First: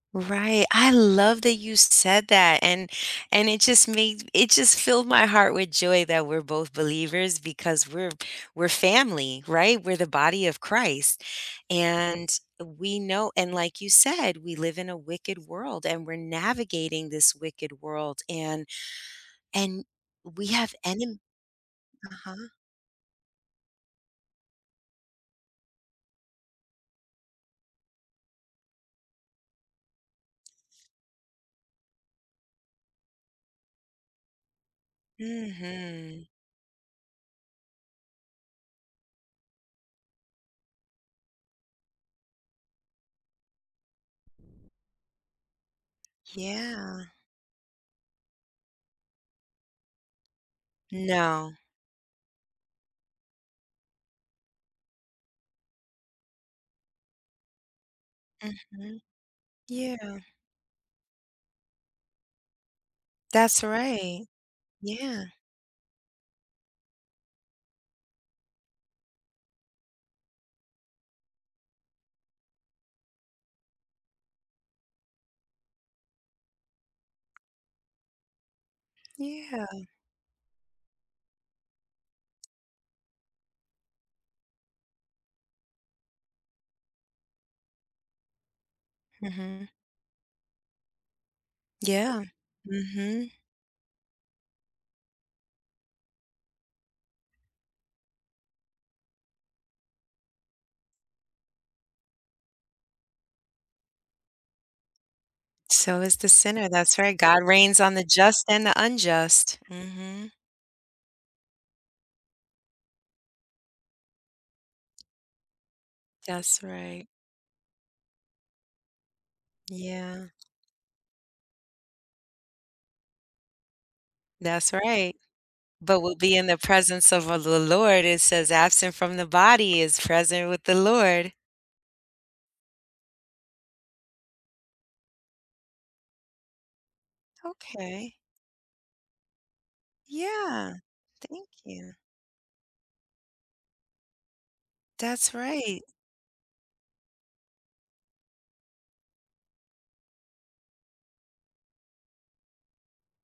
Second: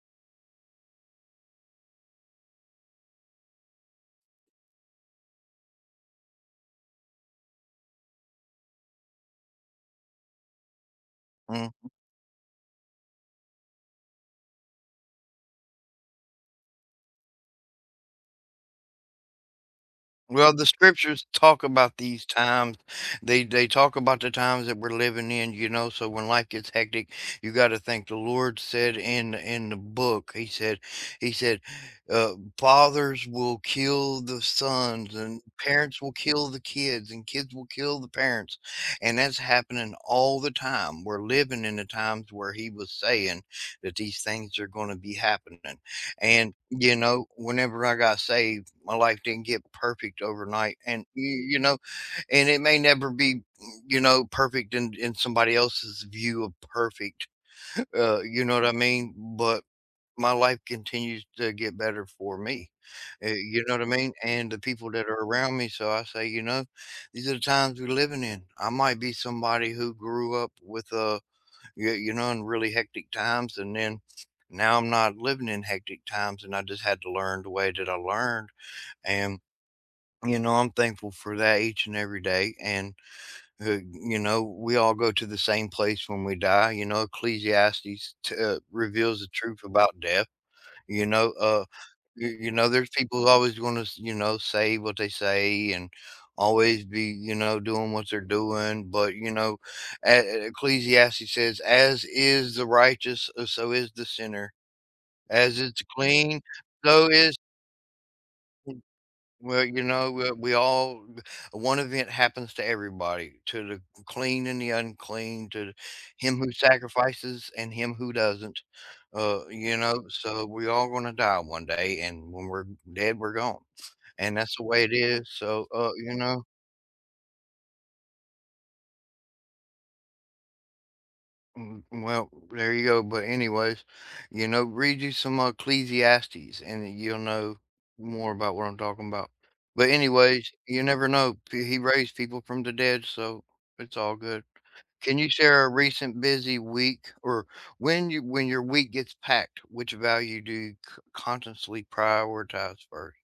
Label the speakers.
Speaker 1: Right, I love that you said that and, and it just made it just filled my heart with joy that we're both believers because we're we're family, right, we're the body of Christ
Speaker 2: Mhm.
Speaker 1: and we know and like you said, we live in a wicked world and we're navigating this wicked world and and we
Speaker 2: Well, the
Speaker 1: have enem
Speaker 2: scriptures talk about these
Speaker 1: Uh-huh.
Speaker 2: times. They they talk about the times that we're living in, you know, so when life gets hectic, you gotta think the Lord said in in the book, he said He said, uh, "Fathers will kill the sons, and parents will
Speaker 1: Mhm.
Speaker 2: kill the kids, and kids will kill the parents," and that's happening all the time. We're living in the times where He was saying that these things are gonna be happening, and, you
Speaker 1: Yeah.
Speaker 2: know, whenever I got saved, my life didn't get perfect overnight and, you
Speaker 1: No.
Speaker 2: you know, and it may never be, m you know, perfect in in somebody else's view of perfect, uh, you know what I
Speaker 1: Mhm.
Speaker 2: mean? But
Speaker 1: Yeah.
Speaker 2: my life continues to get better for me, eh,
Speaker 1: That's
Speaker 2: you know what I mean?
Speaker 1: right.
Speaker 2: And the people that are
Speaker 1: Yeah.
Speaker 2: around me, so I say, you know, "These are the times we're living in." I might be somebody who grew up with a y you know, in really hectic times, and then now I'm not living in hectic times and I just had to learn the way that I learned and
Speaker 1: Yeah.
Speaker 2: You know, I'm thankful for that each and every day and, uh, you know, we we all go to the same place when we die you know, Ecclesiastes, t uh, reveals the truth
Speaker 1: Mhm.
Speaker 2: about death, you know, uh,
Speaker 1: Yeah.
Speaker 2: y you know, there's people who
Speaker 1: Mhm.
Speaker 2: always gonna s you know, say what they say and always be, you know, doing what they're doing, but, you know, a a Ecclesiastes says, "As is the righteous, uh, so is the sinner. As it's
Speaker 1: So is the
Speaker 2: clean,
Speaker 1: sinner, that's
Speaker 2: so
Speaker 1: right,
Speaker 2: is"
Speaker 1: God reigns on the just and the
Speaker 2: M
Speaker 1: unjust,
Speaker 2: Well, you know, we
Speaker 1: mhm.
Speaker 2: we all b one event happens to everybody, to the c clean and the unclean, to him who
Speaker 1: That's right.
Speaker 2: sacrifices and him who doesn't, uh, you know,
Speaker 1: Yeah.
Speaker 2: so we're all gonna die one day and when we're dead, we're gone. And that's the
Speaker 1: That's
Speaker 2: way it
Speaker 1: right.
Speaker 2: is, so, uh,
Speaker 1: But
Speaker 2: you
Speaker 1: we'll be
Speaker 2: know
Speaker 1: in the presence of a the Lord, it says "Absent from the body is present with the Lord."
Speaker 2: Mm, mm, well, there you go, but anyways, you know, read you some Ecclesiastes and you'll know
Speaker 1: Okay.
Speaker 2: more about what I'm talking 'bout, but anyways,
Speaker 1: Yeah.
Speaker 2: you never know
Speaker 1: Thank
Speaker 2: p He
Speaker 1: you.
Speaker 2: raised people from the dead, so it's all good. Can you
Speaker 1: That's
Speaker 2: share a
Speaker 1: right.
Speaker 2: recent busy week or when you when your week gets packed, which value do you c consciously prioritize 1st?